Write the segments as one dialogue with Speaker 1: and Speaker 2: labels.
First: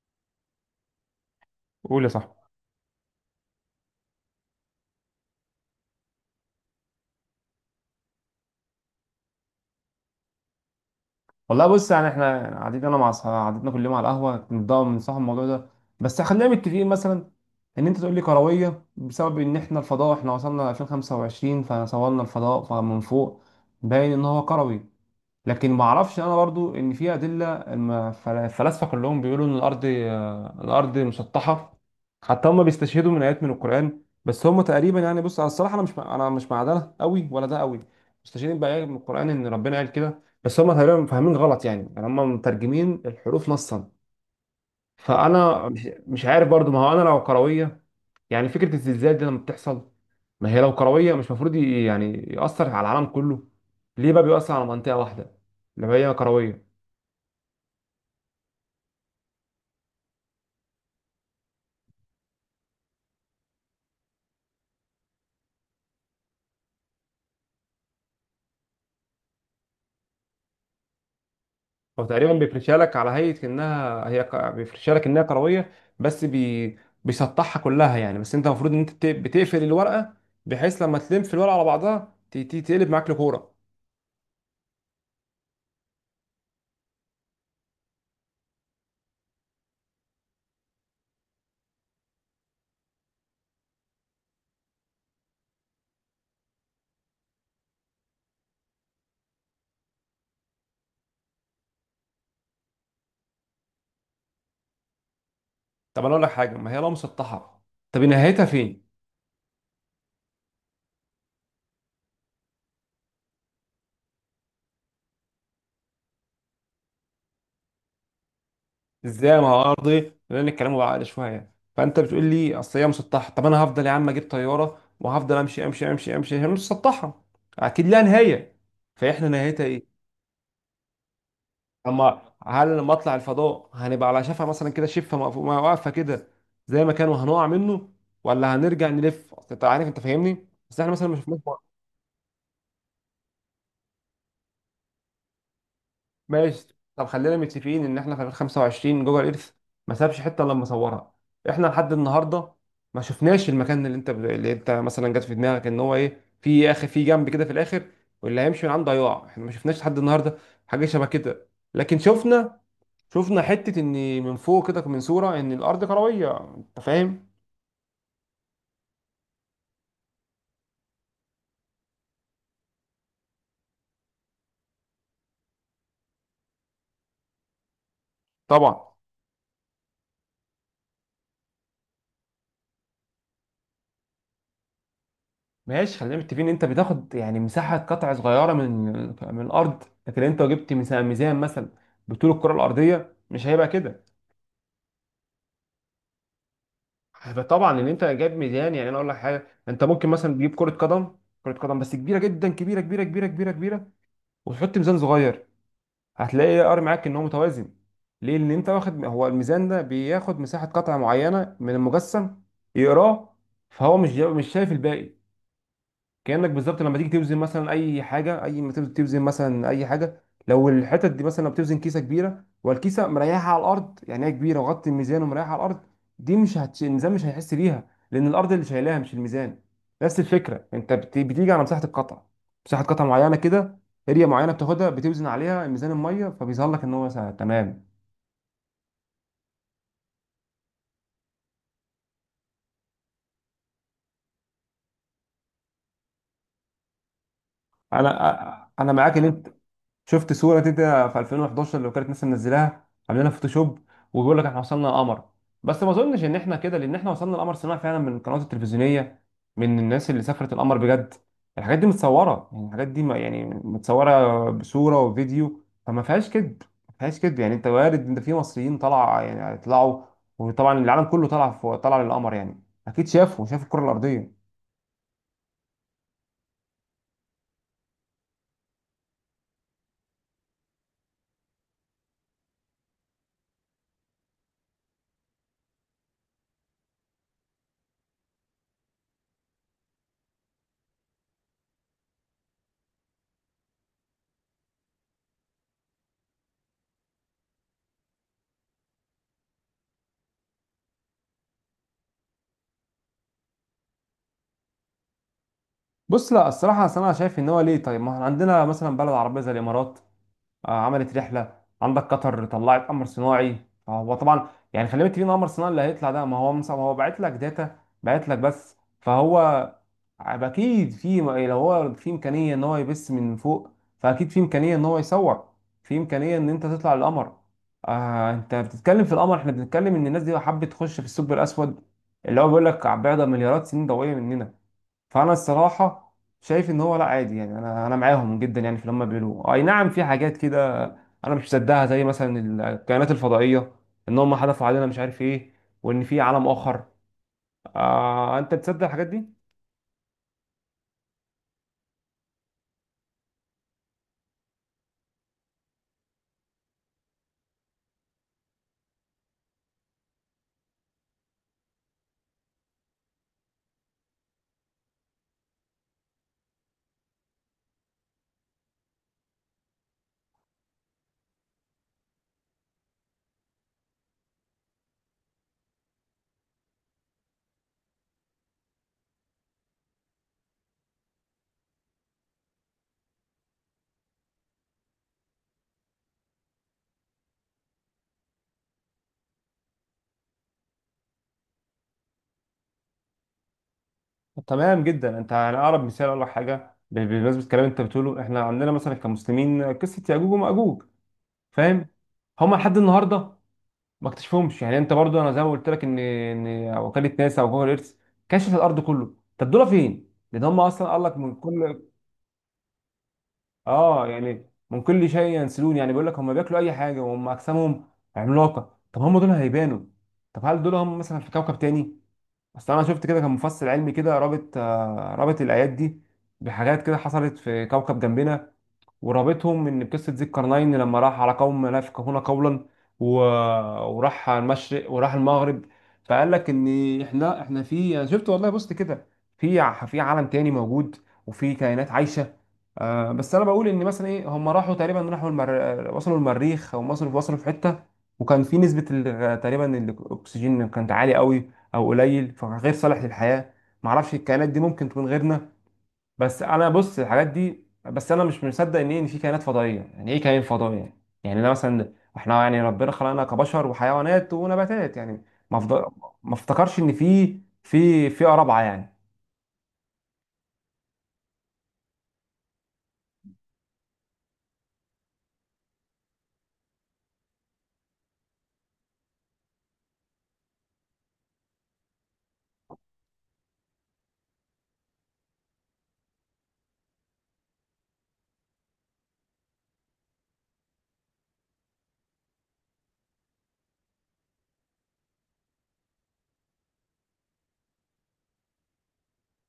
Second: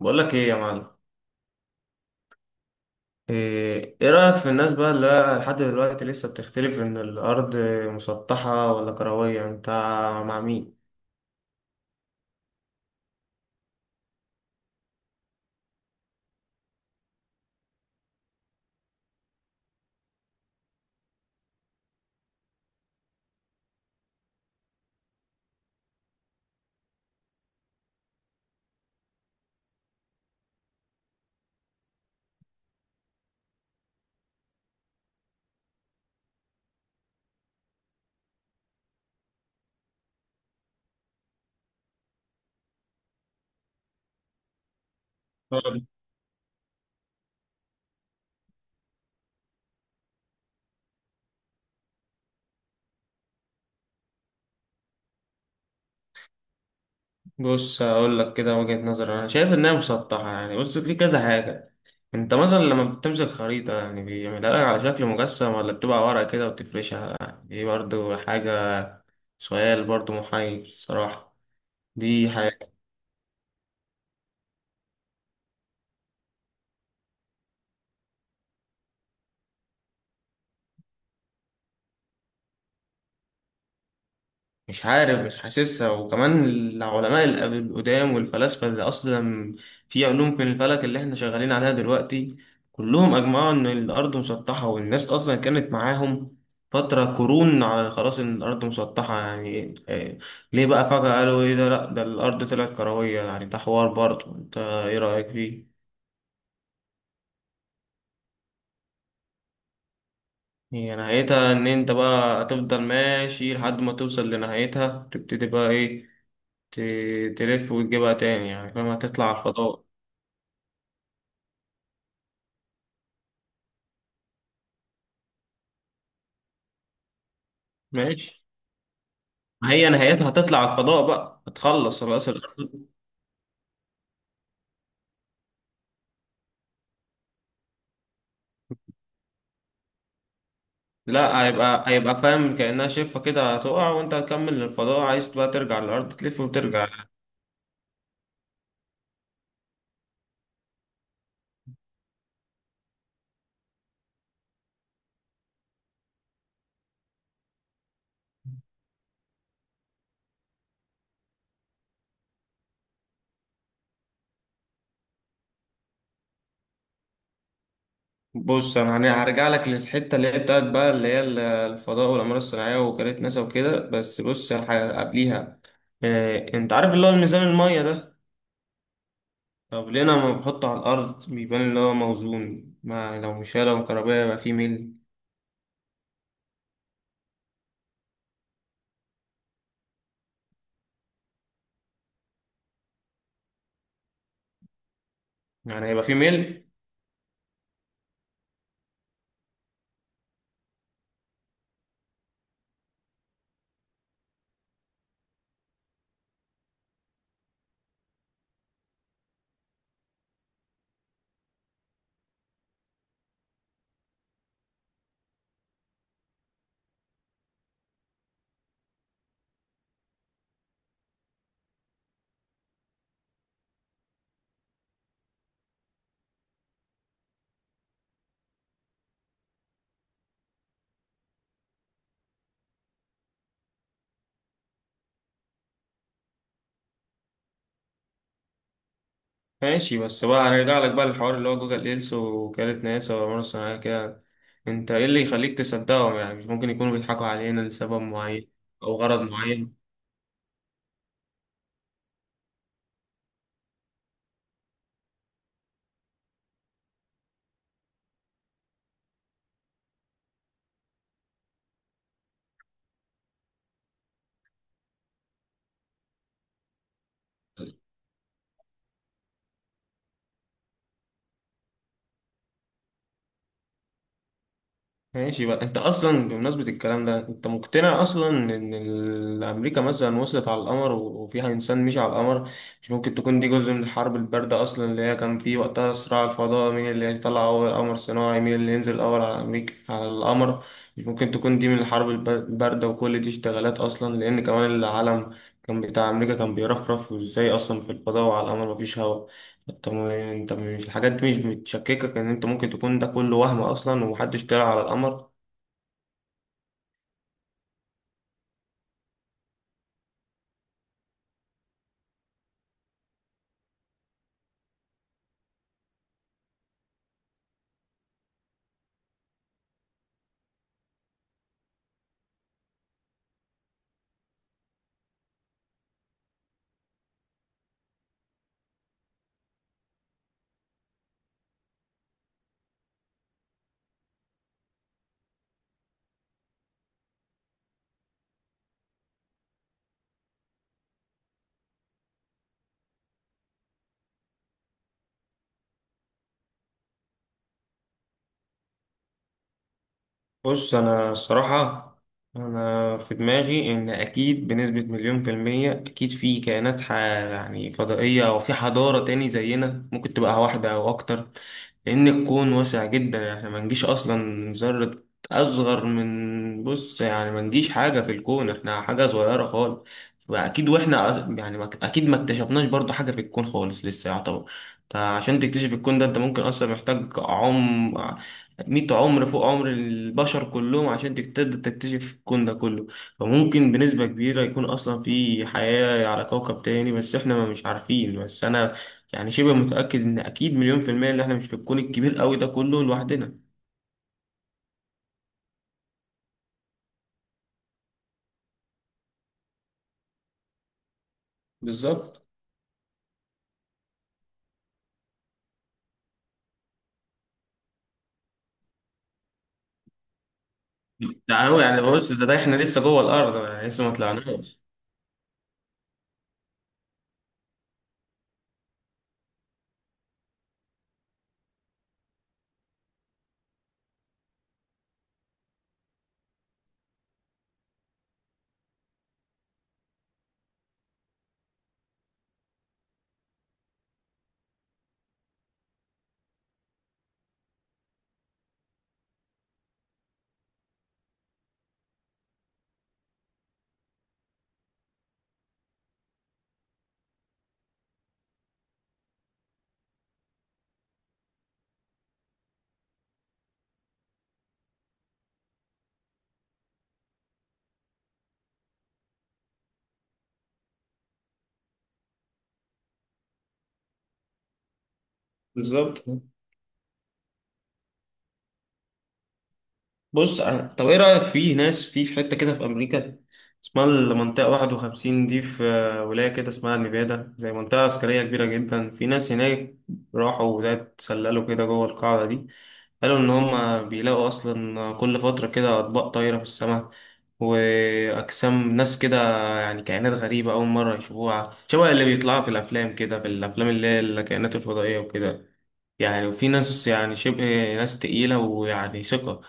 Speaker 1: بقول لك ايه يا معلم.
Speaker 2: قول يا صاحبي.
Speaker 1: ايه رأيك في الناس بقى اللي لحد دلوقتي لسه بتختلف ان الارض مسطحة ولا كروية؟ انت مع مين؟
Speaker 2: والله بص يعني احنا قعدتنا انا مع اصحابي قعدتنا كل يوم على القهوه كنت بنصحى الموضوع ده. بس خلينا متفقين مثلا ان انت تقول لي كرويه بسبب ان احنا وصلنا 2025 فصورنا الفضاء فمن فوق باين ان هو كروي. لكن ما اعرفش انا برضو ان في ادله الفلاسفه كلهم بيقولوا ان الارض مسطحه. حتى هم بيستشهدوا من ايات من القران بس هم تقريبا يعني بص على الصراحه انا مش مع ده قوي ولا ده قوي. مستشهدين بايات من القران ان ربنا قال كده بس هم تقريبا فاهمين غلط يعني هم مترجمين الحروف نصا. فانا مش
Speaker 1: طيب.
Speaker 2: مش عارف برضو ما هو انا لو كرويه. يعني فكره الزلزال دي لما بتحصل ما هي لو كرويه مش المفروض يعني ياثر على العالم كله. ليه بقى بيؤثر على منطقه واحده اللي هي كرويه؟
Speaker 1: بص هقول لك كده وجهة نظر، انا شايف انها مسطحة. يعني بص في كذا حاجة. انت مثلا لما بتمسك خريطة يعني بيعملها لك على شكل مجسم ولا بتبقى ورقة كده وبتفرشها؟ دي برضو حاجة، سؤال برضو محير الصراحة.
Speaker 2: هو
Speaker 1: دي
Speaker 2: تقريبا
Speaker 1: حاجة.
Speaker 2: بيفرشها لك على هيئة بيفرشها لك انها كروية. بس بي... بيسطحها كلها يعني بس انت المفروض ان بتقفل الورقة. بحيث لما تلم في الورقة على بعضها تقلب معاك لكورة.
Speaker 1: مش عارف مش حاسسها. وكمان العلماء القدام والفلاسفة اللي أصلا في علوم في الفلك اللي احنا شغالين عليها دلوقتي، كلهم أجمعوا إن الأرض مسطحة، والناس أصلا كانت معاهم فترة قرون على خلاص إن الأرض مسطحة. يعني ليه بقى فجأة قالوا إيه ده؟ لأ، ده الأرض طلعت كروية؟ يعني ده حوار برضه، أنت إيه رأيك فيه؟
Speaker 2: طب انا اقول لك حاجة ما هي لو مسطحة طب نهايتها فين؟
Speaker 1: هي نهايتها إن أنت بقى هتفضل ماشي لحد ما توصل لنهايتها، تبتدي بقى إيه، تلف وتجيبها تاني، يعني فاهم؟ هتطلع على
Speaker 2: ازاي ما هو
Speaker 1: الفضاء.
Speaker 2: ارضي لان الكلام بعقل شوية. فانت بتقول لي اصل هي مسطحة طب انا هفضل يا عم اجيب طيارة وهفضل امشي امشي امشي امشي هي مش مسطحة. اكيد لها
Speaker 1: ماشي.
Speaker 2: نهاية. فاحنا نهايتها
Speaker 1: ما هي
Speaker 2: ايه؟
Speaker 1: نهايتها هتطلع على الفضاء، بقى هتخلص
Speaker 2: اما
Speaker 1: خلاص الأرض.
Speaker 2: هل لما اطلع الفضاء هنبقى على شفا مثلا كده واقفه كده زي ما كان وهنقع منه ولا هنرجع نلف اصل انت عارف انت فاهمني بس احنا مثلا مش شفناش
Speaker 1: لا،
Speaker 2: بره.
Speaker 1: هيبقى فاهم كأنها شفة كده، هتقع وانت هتكمل للفضاء. عايز بقى ترجع للأرض، تلف
Speaker 2: ماشي.
Speaker 1: وترجع.
Speaker 2: طب خلينا متفقين ان احنا في 2025 جوجل ايرث ما سابش حته الا لما صورها. احنا لحد النهارده ما شفناش المكان اللي انت مثلا جت في دماغك ان هو ايه في اخر في جنب كده في الاخر. واللي هيمشي من عنده هيقع. احنا ما شفناش لحد النهارده حاجه شبه كده. لكن شفنا حتة ان من فوق كده من صورة ان الارض كروية. انت فاهم؟
Speaker 1: بص انا هرجع لك للحتة اللي هي بتاعت بقى اللي هي الفضاء والأقمار الصناعية وكالة ناسا وكده. بس بص قبليها، انت عارف اللي هو الميزان المية ده؟
Speaker 2: طبعا.
Speaker 1: طب ليه انا لما بحطه على الأرض بيبان اللي هو موزون؟ ما لو مش لو كهربائي يبقى فيه ميل،
Speaker 2: ماشي. خلينا متفقين ان انت بتاخد يعني مساحة قطع صغيرة من الارض. لكن انت لو جبت ميزان مثلا بطول الكرة الارضية مش هيبقى كده.
Speaker 1: يعني هيبقى فيه ميل.
Speaker 2: فطبعا ان انت جايب ميزان يعني انا اقول لك حاجة. انت ممكن مثلا تجيب كرة قدم. كرة قدم بس كبيرة جدا كبيرة كبيرة كبيرة كبيرة كبيرة وتحط ميزان صغير هتلاقي الار معاك ان هو متوازن. ليه؟ لان انت واخد هو الميزان ده بياخد مساحه قطعه معينه من المجسم يقراه. فهو مش شايف الباقي. كأنك بالظبط لما تيجي توزن مثلا اي حاجه اي ما تيجي توزن مثلا اي حاجه لو الحتت دي مثلا لو بتوزن كيسه كبيره والكيسه مريحه على الارض يعني هي كبيره وغطي الميزان ومريحه على الارض. دي مش هتش... الميزان مش هيحس بيها لان الارض اللي شايلاها مش الميزان. نفس الفكره بتيجي على مساحه القطعه. مساحه قطعه معينه كده اريا معينه بتاخدها بتوزن عليها ميزان الميه فبيظهر لك ان هو تمام.
Speaker 1: ماشي، بس بقى هنرجع لك بقى للحوار اللي هو جوجل لينس، وكالة ناسا ومرة صناعية كده. انت ايه اللي يخليك تصدقهم؟ يعني مش ممكن يكونوا بيضحكوا علينا لسبب معين
Speaker 2: انا انا
Speaker 1: او
Speaker 2: معاك
Speaker 1: غرض
Speaker 2: ان انت
Speaker 1: معين؟
Speaker 2: شفت صوره كده في 2011 لو كانت ناس منزلاها عاملينها فوتوشوب وبيقول لك احنا وصلنا القمر. بس ما اظنش ان احنا كده لان احنا وصلنا القمر صناعي فعلا من القنوات التلفزيونيه. من الناس اللي سافرت القمر بجد الحاجات دي متصوره يعني الحاجات دي يعني متصوره بصوره وفيديو فما فيهاش كذب. ما فيهاش كذب يعني انت وارد ان في مصريين طلع يعني طلعوا. وطبعا العالم كله طلع في طلع للقمر يعني اكيد شافوا شاف الكره الارضيه.
Speaker 1: ماشي بقى، انت اصلا بمناسبة الكلام ده، انت مقتنع اصلا ان امريكا مثلا وصلت على القمر وفيها انسان مشي على القمر؟ مش ممكن تكون دي جزء من الحرب الباردة اصلا؟ اللي هي كان في وقتها صراع الفضاء، مين اللي هيطلع اول قمر صناعي، مين اللي ينزل اول على امريكا على القمر. مش ممكن تكون دي من الحرب الباردة وكل دي اشتغالات اصلا؟ لان كمان العالم كان بتاع امريكا كان بيرفرف، وازاي اصلا في الفضاء وعلى القمر مفيش هواء. انت انت مش الحاجات دي مش بتشككك ان انت ممكن تكون ده كله وهم اصلا ومحدش طلع على القمر؟
Speaker 2: بص لا الصراحه أصل انا شايف ان هو ليه طيب ما احنا عندنا مثلا بلد عربيه زي الامارات عملت رحله. عندك قطر طلعت قمر صناعي. فهو طبعا يعني خلي بالك مين القمر الصناعي اللي هيطلع ده. ما هو هو باعت لك داتا باعت لك بس. فهو اكيد في لو هو في امكانيه ان هو يبث من فوق. فاكيد في امكانيه ان هو يصور. في امكانيه ان انت تطلع القمر. آه انت بتتكلم في القمر احنا بنتكلم ان الناس دي حابه تخش في الثقب الاسود اللي هو بيقول لك بعد مليارات سنين ضوئيه مننا. فانا الصراحه شايف ان هو لا عادي يعني انا معاهم جدا يعني في اللي هم بيقولوه. اي نعم في حاجات كده انا مش مصدقها زي مثلا الكائنات الفضائيه ان هم حدفوا علينا مش عارف ايه وان في عالم اخر. آه انت بتصدق الحاجات دي؟
Speaker 1: بص أنا الصراحة، أنا في دماغي إن أكيد بنسبة مليون في المية أكيد في كائنات يعني فضائية، أو في حضارة تاني زينا، ممكن تبقى واحدة أو أكتر. لأن الكون واسع جدا، إحنا ما نجيش أصلا ذرة أصغر من، بص يعني ما نجيش حاجة في الكون، إحنا حاجة صغيرة خالص. فأكيد وإحنا يعني أكيد ما اكتشفناش برضو حاجة في الكون خالص لسه يعتبر. أنت عشان تكتشف الكون ده، أنت ممكن أصلا محتاج عمر مية عمر فوق عمر البشر كلهم عشان تقدر تكتشف الكون ده كله. فممكن بنسبة كبيرة يكون أصلا في حياة على كوكب تاني، بس إحنا ما مش عارفين. بس أنا يعني شبه متأكد إن أكيد مليون في المية إن إحنا مش في الكون الكبير أوي ده كله لوحدنا.
Speaker 2: تمام جدا. انت يعني اقرب مثال اقول لك حاجه بمناسبه الكلام انت بتقوله. احنا عندنا مثلا كمسلمين قصه ياجوج وماجوج. فاهم؟
Speaker 1: بالظبط.
Speaker 2: هما لحد النهارده ما اكتشفهمش. يعني انت برضو انا زي ما قلت لك ان وكاله ناسا او جوجل ايرث كشفت الارض كله. طب دول فين؟ لان هم اصلا قال لك من
Speaker 1: ده هو
Speaker 2: كل.
Speaker 1: يعني، بص ده إحنا لسه جوه الأرض، يعني لسه ما
Speaker 2: اه. يعني
Speaker 1: طلعناش.
Speaker 2: من كل شيء ينسلون. يعني بيقول لك هم بياكلوا اي حاجه وهم اجسامهم عملاقه. طب هم دول هيبانوا؟ طب هل دول هم مثلا في كوكب تاني؟ اصل انا شفت كده كان مفصل علمي كده رابط الايات دي بحاجات كده حصلت في كوكب جنبنا. ورابطهم ان بقصه ذي القرنين لما راح على قوم لا يفقهون قولا و... وراح على المشرق وراح المغرب. فقال لك ان احنا في انا شفت والله بصت كده في في عالم تاني موجود. وفي كائنات عايشه. آه بس انا بقول ان مثلا ايه. هم راحوا تقريبا راحوا وصلوا المريخ او وصلوا في حته. وكان في نسبه تقريبا الاكسجين كانت عاليه قوي او قليل فغير صالح للحياه. معرفش الكائنات دي ممكن تكون غيرنا. بس انا بص الحاجات دي بس انا مش مصدق ان إيه ان في كائنات فضائيه. يعني ايه كائن فضائي يعني؟ يعني انا مثلا احنا يعني ربنا خلقنا كبشر وحيوانات ونباتات. يعني ما أفض-
Speaker 1: بالظبط.
Speaker 2: ما افتكرش ان في في رابعه يعني.
Speaker 1: طب ايه رأيك في ناس في في حتة كده في امريكا اسمها المنطقة 51 دي، في ولاية كده اسمها نيفادا، زي منطقة عسكرية كبيرة جدا. في ناس هناك راحوا زي اتسللوا كده جوه القاعدة دي، قالوا ان هم بيلاقوا اصلا كل فترة كده اطباق طايرة في السماء واجسام ناس كده، يعني كائنات غريبة اول مرة يشوفوها، شبه اللي بيطلعوا في الافلام كده، في الافلام اللي هي الكائنات الفضائية وكده. يعني وفي ناس يعني شبه ناس تقيلة ويعني ثقة.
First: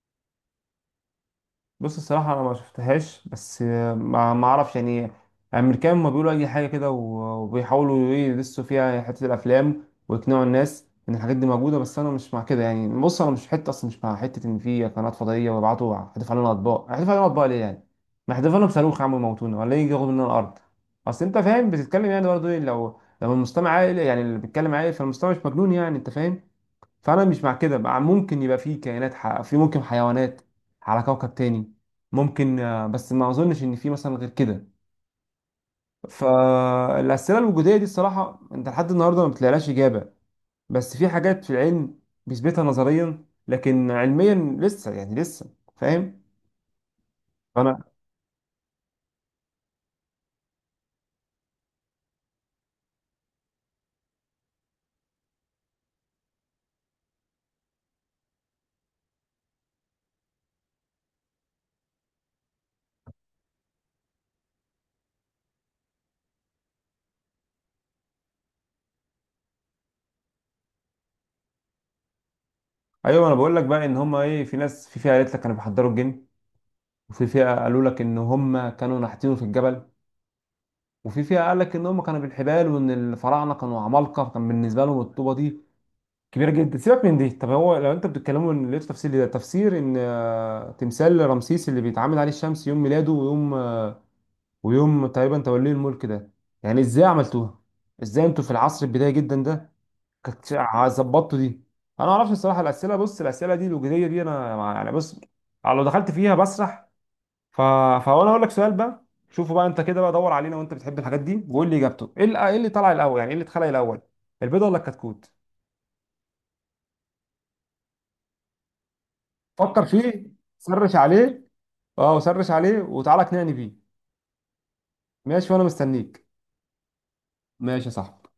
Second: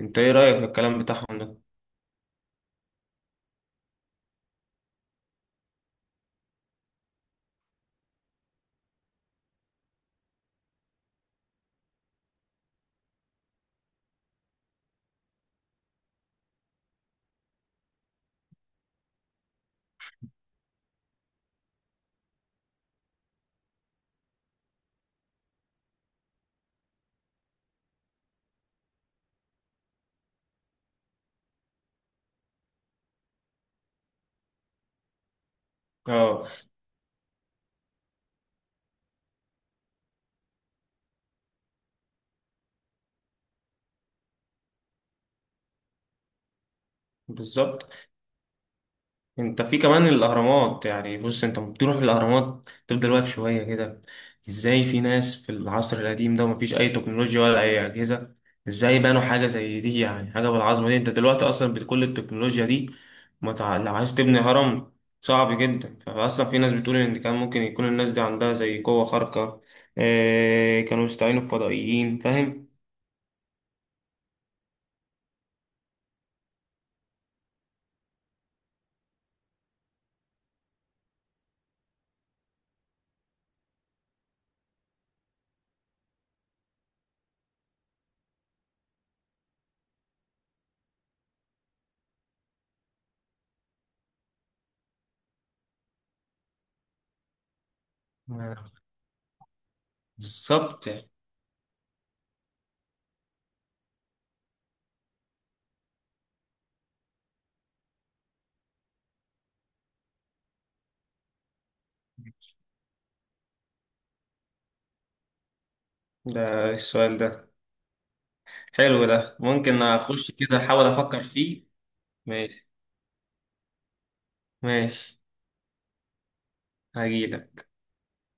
Speaker 1: انت ايه رأيك في الكلام بتاعهم ده؟
Speaker 2: بص الصراحة أنا ما شفتهاش. بس ما أعرفش يعني. الأمريكان ما بيقولوا أي حاجة كده وبيحاولوا إيه يدسوا فيها حتة الأفلام. ويقنعوا الناس إن الحاجات دي موجودة. بس أنا مش مع كده يعني بص أنا مش حتة أصلا مش مع حتة إن في قنوات فضائية ويبعتوا هتدفع لنا أطباق هتدفع لنا أطباق ليه يعني؟ ما هتدفع لنا بصاروخ يا عم يموتونا ولا يجي ياخد مننا الأرض. أصل أنت فاهم بتتكلم يعني برضه إيه لو المستمع عاقل. يعني اللي بيتكلم عاقل فالمستمع مش مجنون. يعني أنت فاهم؟ فانا مش مع كده. مع ممكن يبقى في كائنات في ممكن حيوانات على كوكب تاني ممكن. بس ما اظنش ان في مثلا غير كده.
Speaker 1: اه،
Speaker 2: فالاسئله الوجوديه دي الصراحه انت لحد النهارده ما بتلاقيلهاش اجابه. بس في حاجات في العلم بيثبتها نظريا لكن علميا لسه. يعني لسه فاهم. فانا
Speaker 1: بالظبط. انت في كمان الاهرامات، يعني بص انت بتروح الاهرامات تفضل واقف شويه كده، ازاي في ناس في العصر القديم ده مفيش اي تكنولوجيا ولا اي اجهزه، ازاي بنوا حاجه زي دي؟ يعني حاجه بالعظمه دي، انت دلوقتي اصلا بكل التكنولوجيا دي ما تع... لو عايز تبني هرم صعب جدا. فاصلا في ناس بتقول ان كان ممكن يكون الناس دي عندها زي قوه خارقه، اه... كانوا يستعينوا بفضائيين، فاهم؟
Speaker 2: ايوه. انا بقول لك بقى ان هم ايه. في ناس في فئه قالت لك كانوا بيحضروا الجن. وفي فئه قالوا لك ان هم كانوا نحتينه في الجبل. وفي فئه قال لك ان هم كانوا بالحبال وان الفراعنه كانوا عمالقه كان بالنسبه لهم الطوبه دي كبيره جدا. سيبك من دي. طب هو لو انت بتتكلموا ان لقيتوا تفسير ده تفسير ان تمثال رمسيس اللي بيتعامد عليه الشمس يوم ميلاده ويوم ويوم تقريبا توليه الملك ده. يعني ازاي عملتوها. ازاي انتوا في
Speaker 1: آه،
Speaker 2: العصر البدايه جدا ده
Speaker 1: بالظبط.
Speaker 2: ظبطتوا دي. انا ما اعرفش الصراحه الاسئله بص الاسئله دي الوجوديه دي انا يعني بص لو دخلت فيها بسرح ف... فانا اقول لك سؤال بقى. شوفوا بقى انت كده بقى دور علينا وانت بتحب الحاجات دي وقول لي اجابته ايه اللي طلع الاول. يعني ايه اللي اتخلق الاول البيضه ولا الكتكوت؟
Speaker 1: ده السؤال ده حلو، ده ممكن
Speaker 2: فكر فيه.
Speaker 1: اخش كده احاول
Speaker 2: سرش
Speaker 1: افكر
Speaker 2: عليه.
Speaker 1: فيه.
Speaker 2: اه. وسرش
Speaker 1: ماشي،
Speaker 2: عليه وتعالى اقنعني بيه.
Speaker 1: ماشي،
Speaker 2: ماشي. وانا مستنيك.
Speaker 1: هجيلك.
Speaker 2: ماشي يا صاحبي.